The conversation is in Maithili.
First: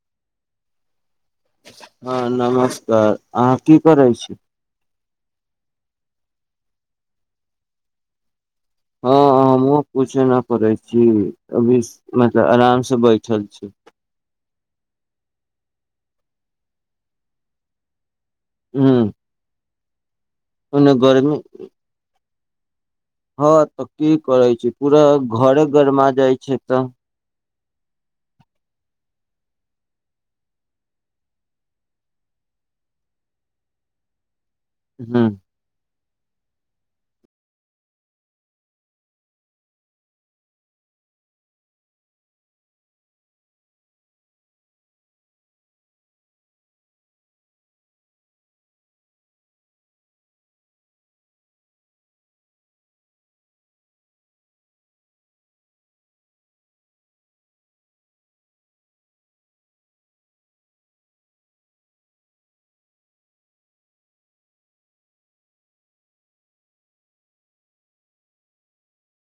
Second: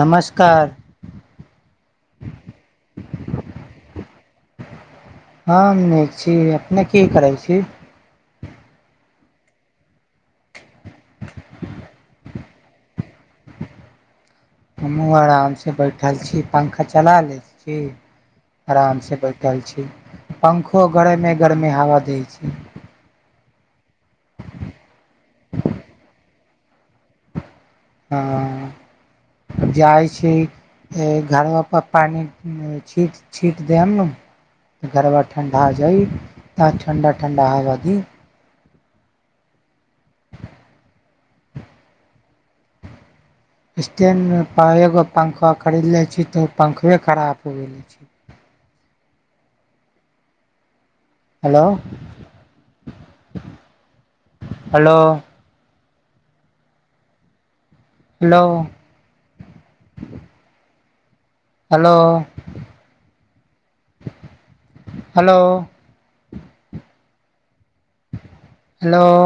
नमस्कार हँ नमस्कार अहाँ की करै छी हम नहि छी अपने की करै छी हँ हमहुँ कुछो नहि करै छी अभी मतलब आराम से बैठल छी हमहुँ आरामसँ बैठल छी पंखा चला लेलै छी ह आरामसँ बैठल छी पंखो ओने गरमे गर्मी गरमे हवा दै छै हँ तऽ की करै छै पूरा घरे घरमा जाइ छै तऽ हँ जाइ छी घरापर पानि छीट छीट देब ने गड़बड़ ह ठण्डा जाइ तऽ ठण्डा ठण्डा हवा दी स्टैणडमे एगो पंखा खरीद लै छी तऽ ओ पंखे खराब हो गेल छै hello hello hello hello hello hello